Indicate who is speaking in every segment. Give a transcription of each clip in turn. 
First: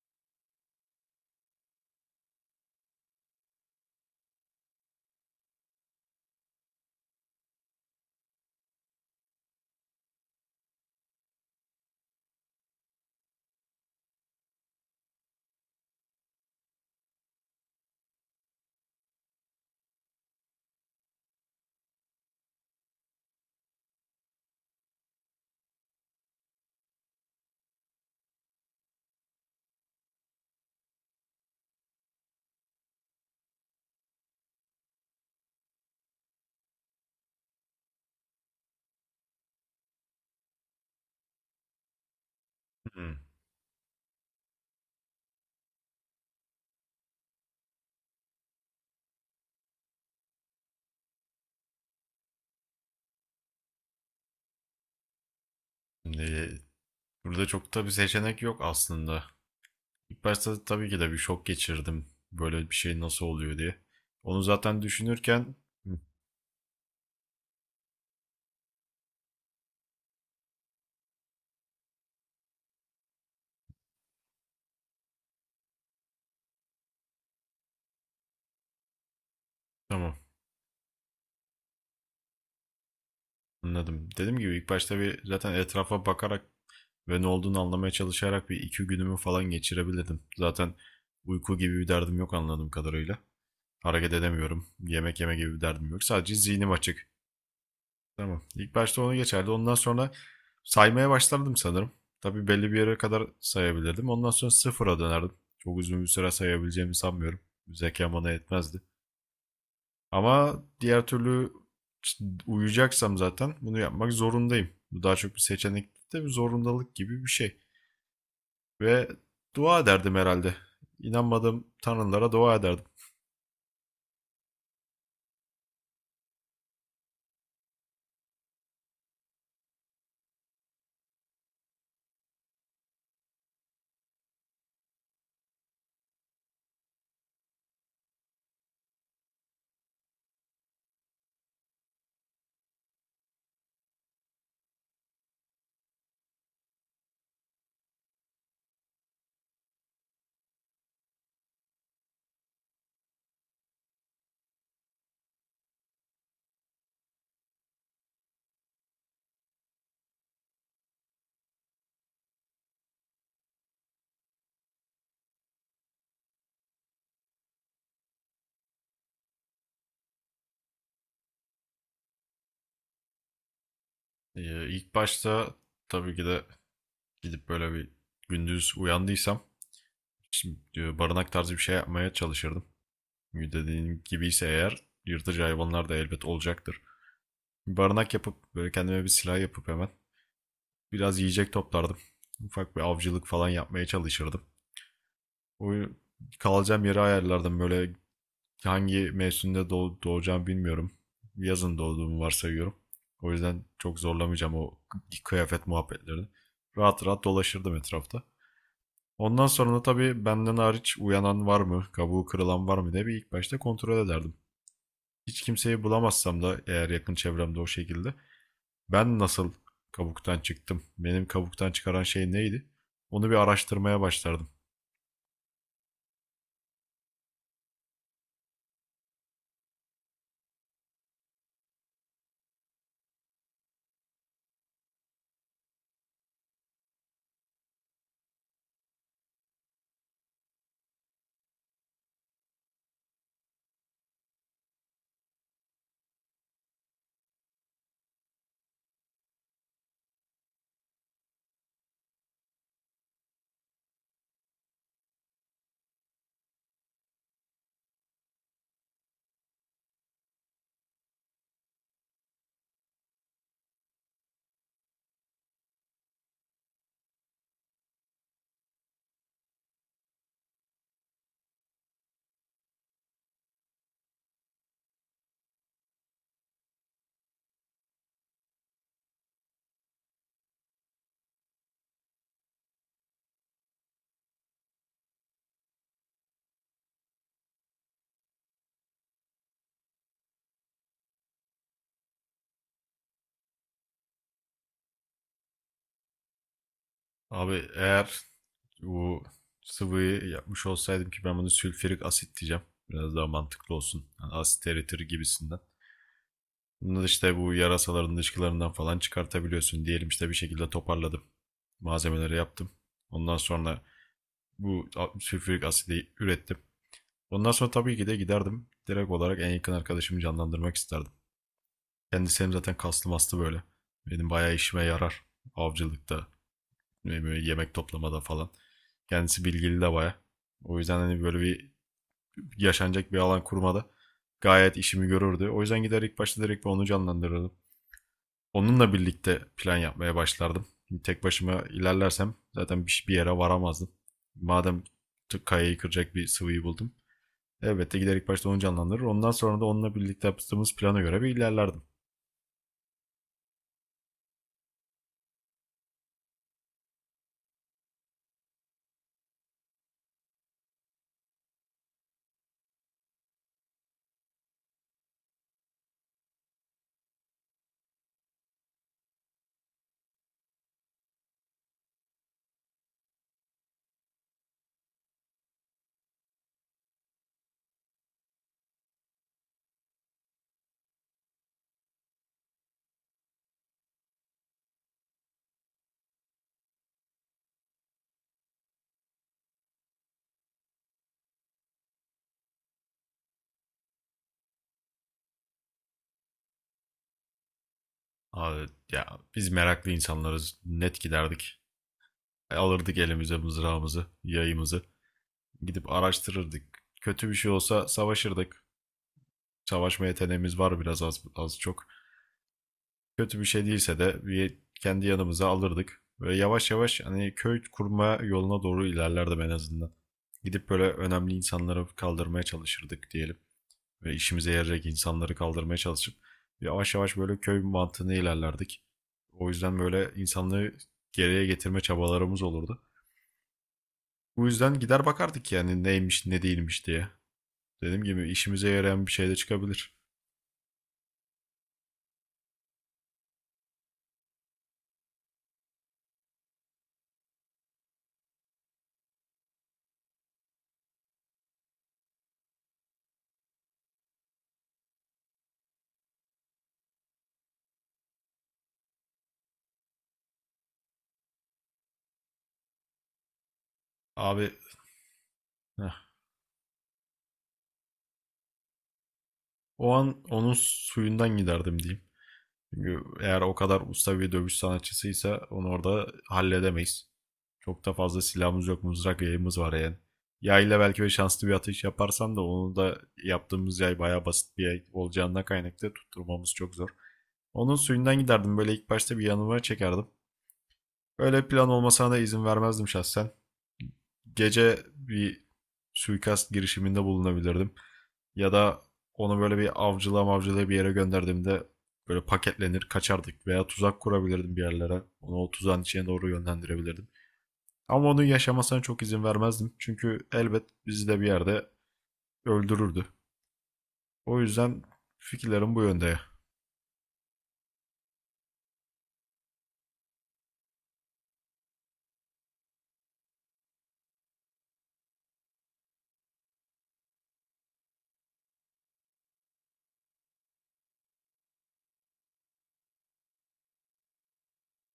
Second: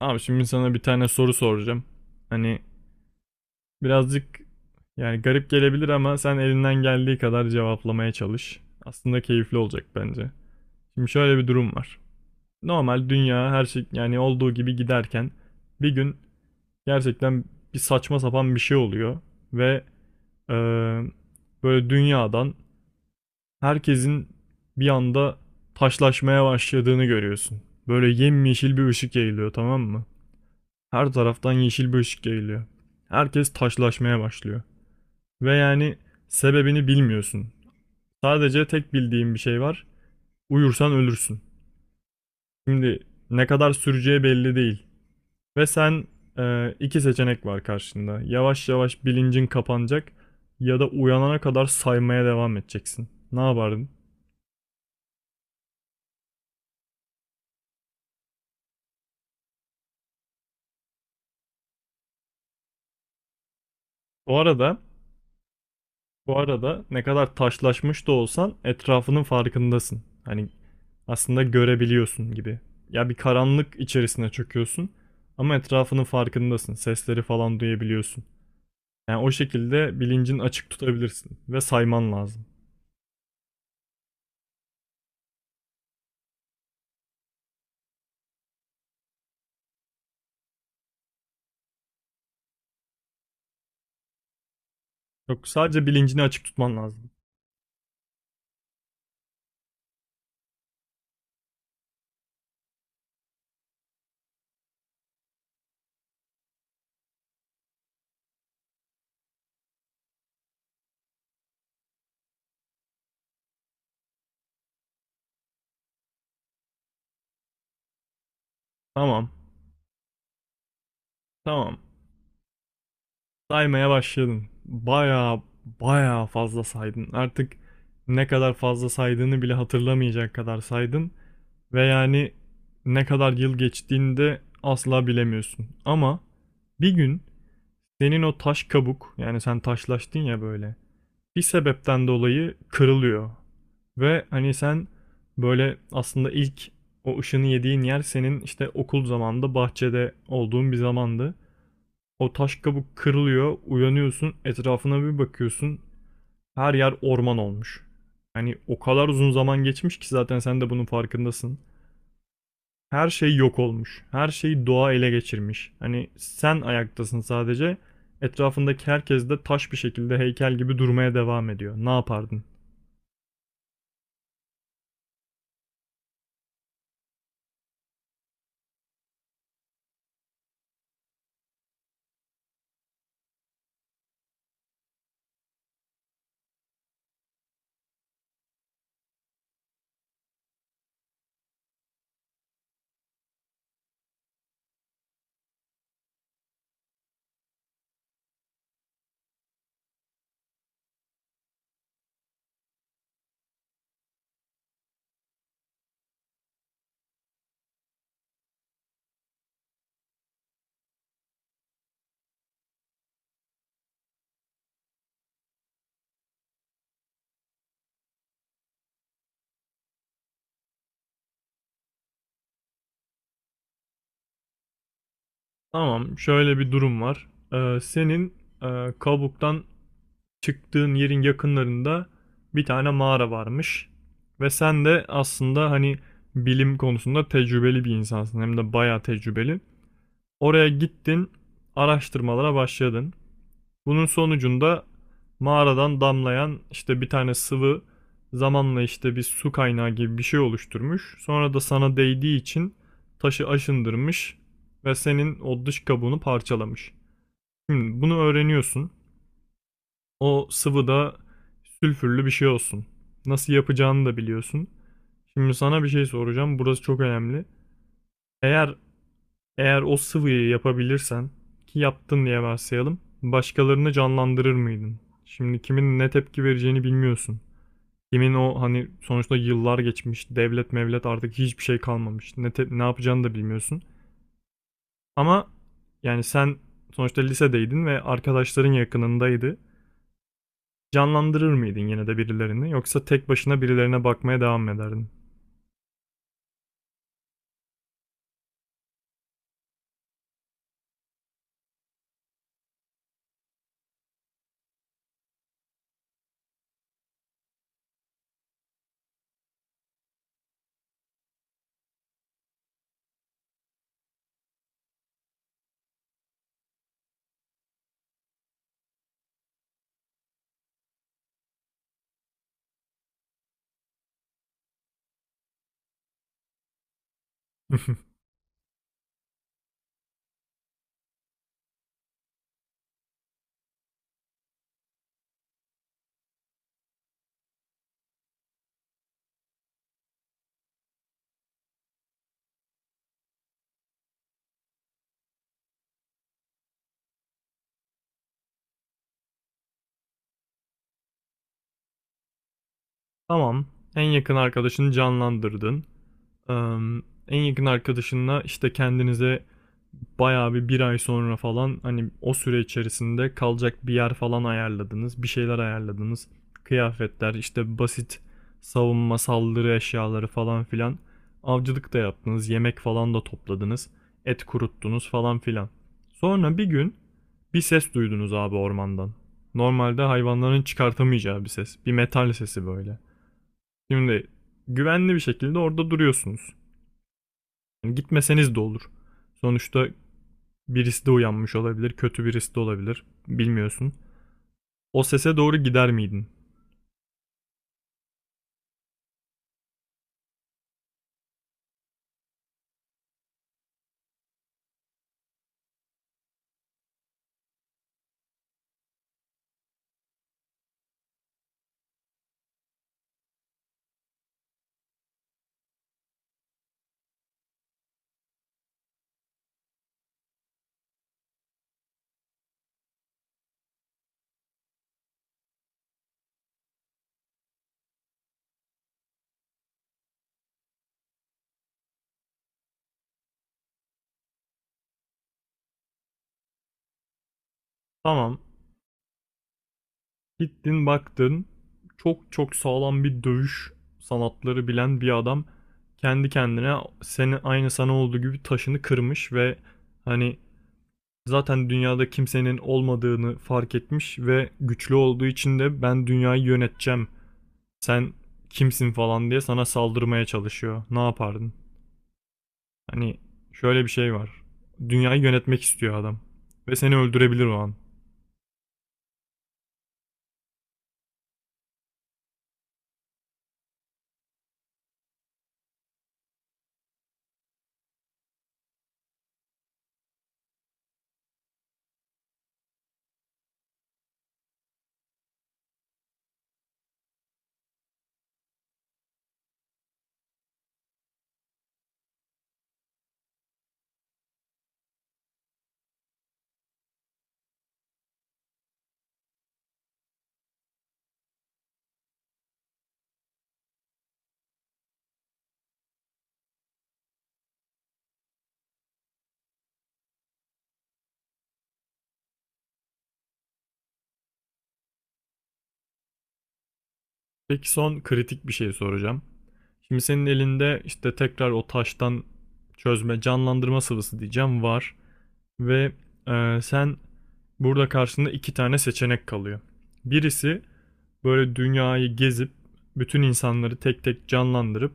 Speaker 1: Abi şimdi sana bir tane soru soracağım. Hani birazcık yani garip gelebilir ama sen elinden geldiği kadar cevaplamaya çalış. Aslında keyifli olacak bence. Şimdi şöyle bir durum var. Normal dünya her şey yani olduğu gibi giderken bir gün gerçekten bir saçma sapan bir şey oluyor ve eee, böyle dünyadan herkesin bir anda taşlaşmaya başladığını görüyorsun. Böyle yemyeşil bir ışık yayılıyor, tamam mı? Her taraftan yeşil bir ışık yayılıyor. Herkes taşlaşmaya başlıyor. Ve yani sebebini bilmiyorsun. Sadece tek bildiğin bir şey var. Uyursan ölürsün. Şimdi
Speaker 2: Hmm.
Speaker 1: ne kadar süreceği belli değil. Ve sen iki seçenek var karşında. Yavaş yavaş bilincin kapanacak ya da uyanana kadar saymaya devam edeceksin. Ne yapardın?
Speaker 2: Şimdi burada çok da bir seçenek yok aslında. İlk başta tabii ki de bir şok geçirdim. Böyle bir şey nasıl oluyor diye.
Speaker 1: Bu
Speaker 2: Onu
Speaker 1: arada,
Speaker 2: zaten düşünürken. Hı,
Speaker 1: bu arada ne kadar taşlaşmış da olsan etrafının farkındasın. Hani aslında görebiliyorsun gibi. Ya bir karanlık içerisine çöküyorsun ama etrafının farkındasın. Sesleri falan duyabiliyorsun. Yani o şekilde
Speaker 2: tamam,
Speaker 1: bilincini açık tutabilirsin ve sayman lazım.
Speaker 2: anladım. Dediğim gibi ilk başta bir zaten etrafa bakarak ve ne olduğunu anlamaya çalışarak bir iki günümü falan geçirebilirdim. Zaten uyku gibi bir derdim yok anladığım kadarıyla. Hareket edemiyorum. Yemek yeme
Speaker 1: Yok,
Speaker 2: gibi bir
Speaker 1: sadece
Speaker 2: derdim yok.
Speaker 1: bilincini
Speaker 2: Sadece
Speaker 1: açık
Speaker 2: zihnim
Speaker 1: tutman
Speaker 2: açık.
Speaker 1: lazım.
Speaker 2: Tamam. İlk başta onu geçerdi. Ondan sonra saymaya başlardım sanırım. Tabii belli bir yere kadar sayabilirdim. Ondan sonra sıfıra dönerdim. Çok uzun bir süre sayabileceğimi sanmıyorum. Zekam bana yetmezdi. Ama diğer türlü işte uyuyacaksam zaten bunu yapmak zorundayım. Bu daha çok bir seçenek de bir zorundalık gibi bir şey. Ve
Speaker 1: Tamam.
Speaker 2: dua ederdim herhalde. İnanmadığım
Speaker 1: Tamam.
Speaker 2: tanrılara dua ederdim.
Speaker 1: Saymaya başladın. Baya baya fazla saydın. Artık ne kadar fazla saydığını bile hatırlamayacak kadar saydın ve yani ne kadar yıl geçtiğini de asla bilemiyorsun. Ama bir gün senin o taş kabuk, yani sen taşlaştın ya, böyle bir sebepten dolayı kırılıyor. Ve hani sen böyle aslında ilk o ışını yediğin yer senin işte okul zamanında bahçede olduğun bir zamandı. O taş kabuk kırılıyor, uyanıyorsun, etrafına bir bakıyorsun. Her yer orman olmuş. Hani o kadar uzun zaman geçmiş ki zaten sen de bunun farkındasın. Her şey yok olmuş. Her şeyi doğa ele geçirmiş. Hani sen ayaktasın sadece. Etrafındaki herkes de taş bir şekilde heykel gibi durmaya devam ediyor. Ne yapardın?
Speaker 2: İlk başta tabii ki de gidip böyle bir gündüz uyandıysam, Şimdi barınak tarzı bir şey yapmaya çalışırdım. Dediğin gibi ise eğer yırtıcı hayvanlar da elbet olacaktır. Barınak yapıp böyle kendime bir silah yapıp hemen biraz yiyecek toplardım. Ufak bir avcılık falan yapmaya çalışırdım. O kalacağım yeri ayarlardım böyle hangi mevsimde doğacağım bilmiyorum. Yazın doğduğumu varsayıyorum. O yüzden çok zorlamayacağım o kıyafet muhabbetlerini. Rahat rahat dolaşırdım etrafta. Ondan sonra da tabii benden hariç uyanan var mı, kabuğu kırılan var mı diye bir ilk başta kontrol ederdim. Hiç kimseyi bulamazsam da eğer yakın çevremde o şekilde ben nasıl kabuktan çıktım, benim kabuktan çıkaran şey neydi? Onu bir araştırmaya başlardım.
Speaker 1: Tamam, şöyle bir durum var. Senin kabuktan çıktığın yerin yakınlarında bir tane mağara varmış. Ve sen de aslında hani bilim konusunda tecrübeli bir insansın. Hem de bayağı tecrübeli. Oraya gittin, araştırmalara başladın. Bunun sonucunda mağaradan damlayan işte bir tane sıvı zamanla işte bir su kaynağı gibi bir şey oluşturmuş. Sonra da sana değdiği için taşı aşındırmış ve senin o dış kabuğunu parçalamış. Şimdi bunu öğreniyorsun. O sıvı da sülfürlü bir şey olsun. Nasıl yapacağını da biliyorsun. Şimdi sana bir şey soracağım. Burası çok önemli. Eğer Eğer o sıvıyı yapabilirsen, ki yaptın diye varsayalım, başkalarını canlandırır mıydın? Şimdi kimin ne tepki vereceğini bilmiyorsun. Kimin o, hani sonuçta yıllar geçmiş, devlet mevlet artık hiçbir şey kalmamış. Ne yapacağını da bilmiyorsun. Ama yani sen sonuçta lisedeydin ve arkadaşların yakınındaydı. Canlandırır mıydın yine de birilerini, yoksa tek başına birilerine bakmaya devam ederdin?
Speaker 2: Abi eğer bu sıvıyı yapmış olsaydım ki ben bunu sülfürik asit diyeceğim. Biraz daha mantıklı olsun. Yani asit eritir gibisinden. Bunu da işte bu yarasaların dışkılarından falan çıkartabiliyorsun. Diyelim işte bir şekilde toparladım. Malzemeleri yaptım. Ondan sonra bu sülfürik asidi ürettim. Ondan sonra tabii ki de giderdim. Direkt olarak en yakın arkadaşımı canlandırmak isterdim. Kendisi hem zaten kaslı mastı böyle. Benim bayağı işime yarar. Avcılıkta ve yemek toplamada falan. Kendisi bilgili de bayağı. O yüzden hani böyle bir yaşanacak bir alan kurmada gayet işimi görürdü. O yüzden gider ilk başta direkt onu canlandırırdım. Onunla birlikte plan yapmaya başlardım. Şimdi tek başıma ilerlersem zaten bir yere varamazdım. Madem kayayı kıracak bir sıvıyı buldum. Elbette giderek başta onu canlandırır, ondan sonra da onunla birlikte yaptığımız plana göre bir ilerlerdim.
Speaker 1: Tamam. En yakın arkadaşını canlandırdın. Eee, en yakın arkadaşınla işte kendinize bayağı bir ay sonra falan, hani o süre içerisinde kalacak bir yer falan ayarladınız. Bir şeyler ayarladınız. Kıyafetler, işte basit savunma, saldırı eşyaları falan filan. Avcılık da yaptınız. Yemek falan da topladınız. Et kuruttunuz falan filan. Sonra bir gün bir ses duydunuz abi ormandan. Normalde hayvanların çıkartamayacağı bir ses. Bir metal sesi böyle. Şimdi güvenli bir şekilde orada duruyorsunuz. Yani gitmeseniz de olur. Sonuçta birisi de uyanmış olabilir, kötü birisi de olabilir. Bilmiyorsun. O sese doğru gider miydin?
Speaker 2: Abi, ya biz meraklı insanlarız. Net giderdik. Alırdık elimize mızrağımızı, yayımızı. Gidip araştırırdık. Kötü bir şey olsa savaşırdık. Savaşma yeteneğimiz var biraz az çok. Kötü bir şey değilse de bir kendi yanımıza alırdık. Böyle yavaş yavaş hani köy kurma yoluna doğru ilerlerdim en azından. Gidip böyle önemli insanları kaldırmaya çalışırdık diyelim. Ve işimize yarayacak insanları kaldırmaya çalışıp yavaş yavaş böyle köy mantığına ilerlerdik. O yüzden böyle insanlığı geriye getirme çabalarımız olurdu. Bu yüzden gider bakardık yani neymiş ne değilmiş diye. Dediğim gibi
Speaker 1: Tamam.
Speaker 2: işimize yarayan bir şey de çıkabilir.
Speaker 1: Gittin baktın. Çok çok sağlam bir dövüş sanatları bilen bir adam kendi kendine, senin aynı sana olduğu gibi, taşını kırmış ve hani zaten dünyada kimsenin olmadığını fark etmiş ve güçlü olduğu için de ben dünyayı yöneteceğim, sen kimsin falan diye sana saldırmaya çalışıyor. Ne yapardın? Hani şöyle bir şey var.
Speaker 2: Abi,
Speaker 1: Dünyayı yönetmek
Speaker 2: heh,
Speaker 1: istiyor adam. Ve seni öldürebilir o an.
Speaker 2: o an onun suyundan giderdim diyeyim. Çünkü eğer o kadar usta bir dövüş sanatçısıysa onu orada halledemeyiz. Çok da fazla silahımız yok, mızrak yayımız var yani. Yayla belki ve şanslı bir atış yaparsam da onu da, yaptığımız yay bayağı basit bir yay olacağından kaynaklı, tutturmamız çok zor. Onun suyundan giderdim, böyle ilk başta bir yanıma çekerdim. Böyle plan olmasına da izin vermezdim şahsen, gece bir suikast girişiminde bulunabilirdim. Ya da onu böyle bir avcılığa mavcılığa bir yere gönderdiğimde böyle paketlenir kaçardık, veya tuzak kurabilirdim bir yerlere. Onu o tuzağın içine doğru yönlendirebilirdim. Ama onun yaşamasına çok izin vermezdim. Çünkü elbet bizi de bir yerde öldürürdü. O yüzden fikirlerim bu yönde.
Speaker 1: Peki son kritik bir şey soracağım. Şimdi senin elinde işte tekrar o taştan çözme, canlandırma sıvısı diyeceğim var. Ve sen burada karşında iki tane seçenek kalıyor. Birisi böyle dünyayı gezip bütün insanları tek tek canlandırıp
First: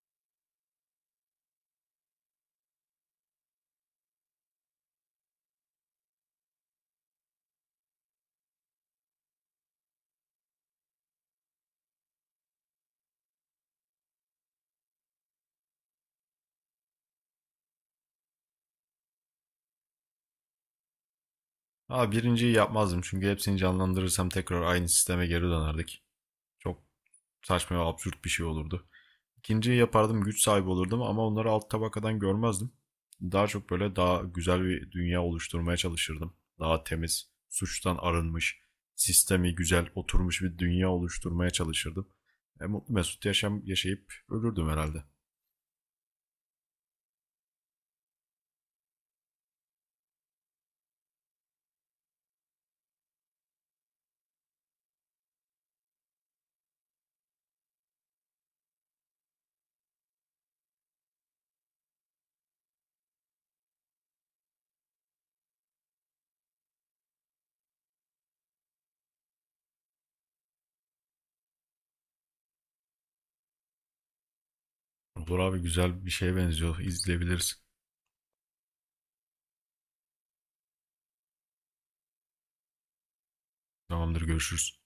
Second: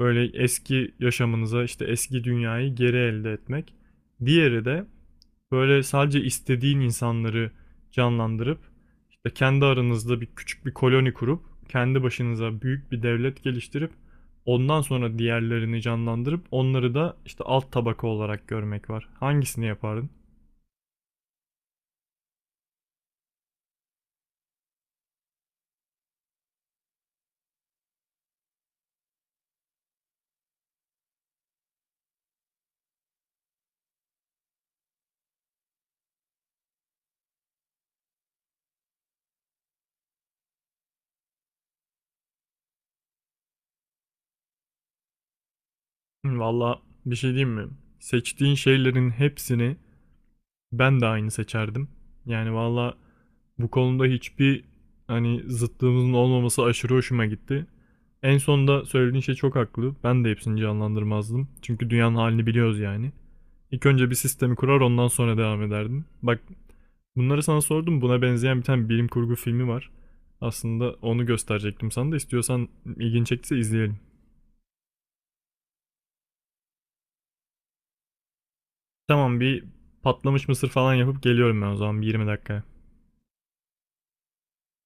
Speaker 1: böyle eski yaşamınıza işte eski dünyayı geri elde etmek. Diğeri de böyle sadece istediğin insanları canlandırıp işte kendi aranızda bir küçük bir koloni kurup kendi başınıza büyük bir devlet geliştirip ondan sonra diğerlerini canlandırıp onları da işte alt tabaka olarak görmek var. Hangisini yapardın?
Speaker 2: Ha, birinciyi yapmazdım çünkü hepsini canlandırırsam tekrar aynı sisteme geri dönerdik. Çok saçma ve absürt bir şey olurdu. İkinciyi yapardım, güç sahibi olurdum, ama onları alt tabakadan görmezdim. Daha çok böyle daha güzel bir dünya oluşturmaya çalışırdım. Daha temiz, suçtan arınmış, sistemi güzel oturmuş bir dünya oluşturmaya çalışırdım. Mutlu mesut yaşam yaşayıp ölürdüm herhalde.
Speaker 1: Hı, valla bir şey diyeyim mi? Seçtiğin şeylerin hepsini ben de aynı seçerdim. Yani valla bu konuda hiçbir hani zıtlığımızın olmaması aşırı hoşuma gitti. En sonunda söylediğin şey çok haklı. Ben de hepsini canlandırmazdım. Çünkü dünyanın halini biliyoruz yani. İlk önce bir sistemi kurar ondan sonra devam ederdim. Bak, bunları sana sordum. Buna benzeyen bir tane bilim kurgu filmi var. Aslında onu gösterecektim sana da, istiyorsan ilgin çektiyse izleyelim.
Speaker 2: Olur abi, güzel bir şeye benziyor. İzleyebiliriz.
Speaker 1: Tamam, bir patlamış mısır falan yapıp geliyorum ben o zaman bir 20 dakika.
Speaker 2: Tamamdır, görüşürüz.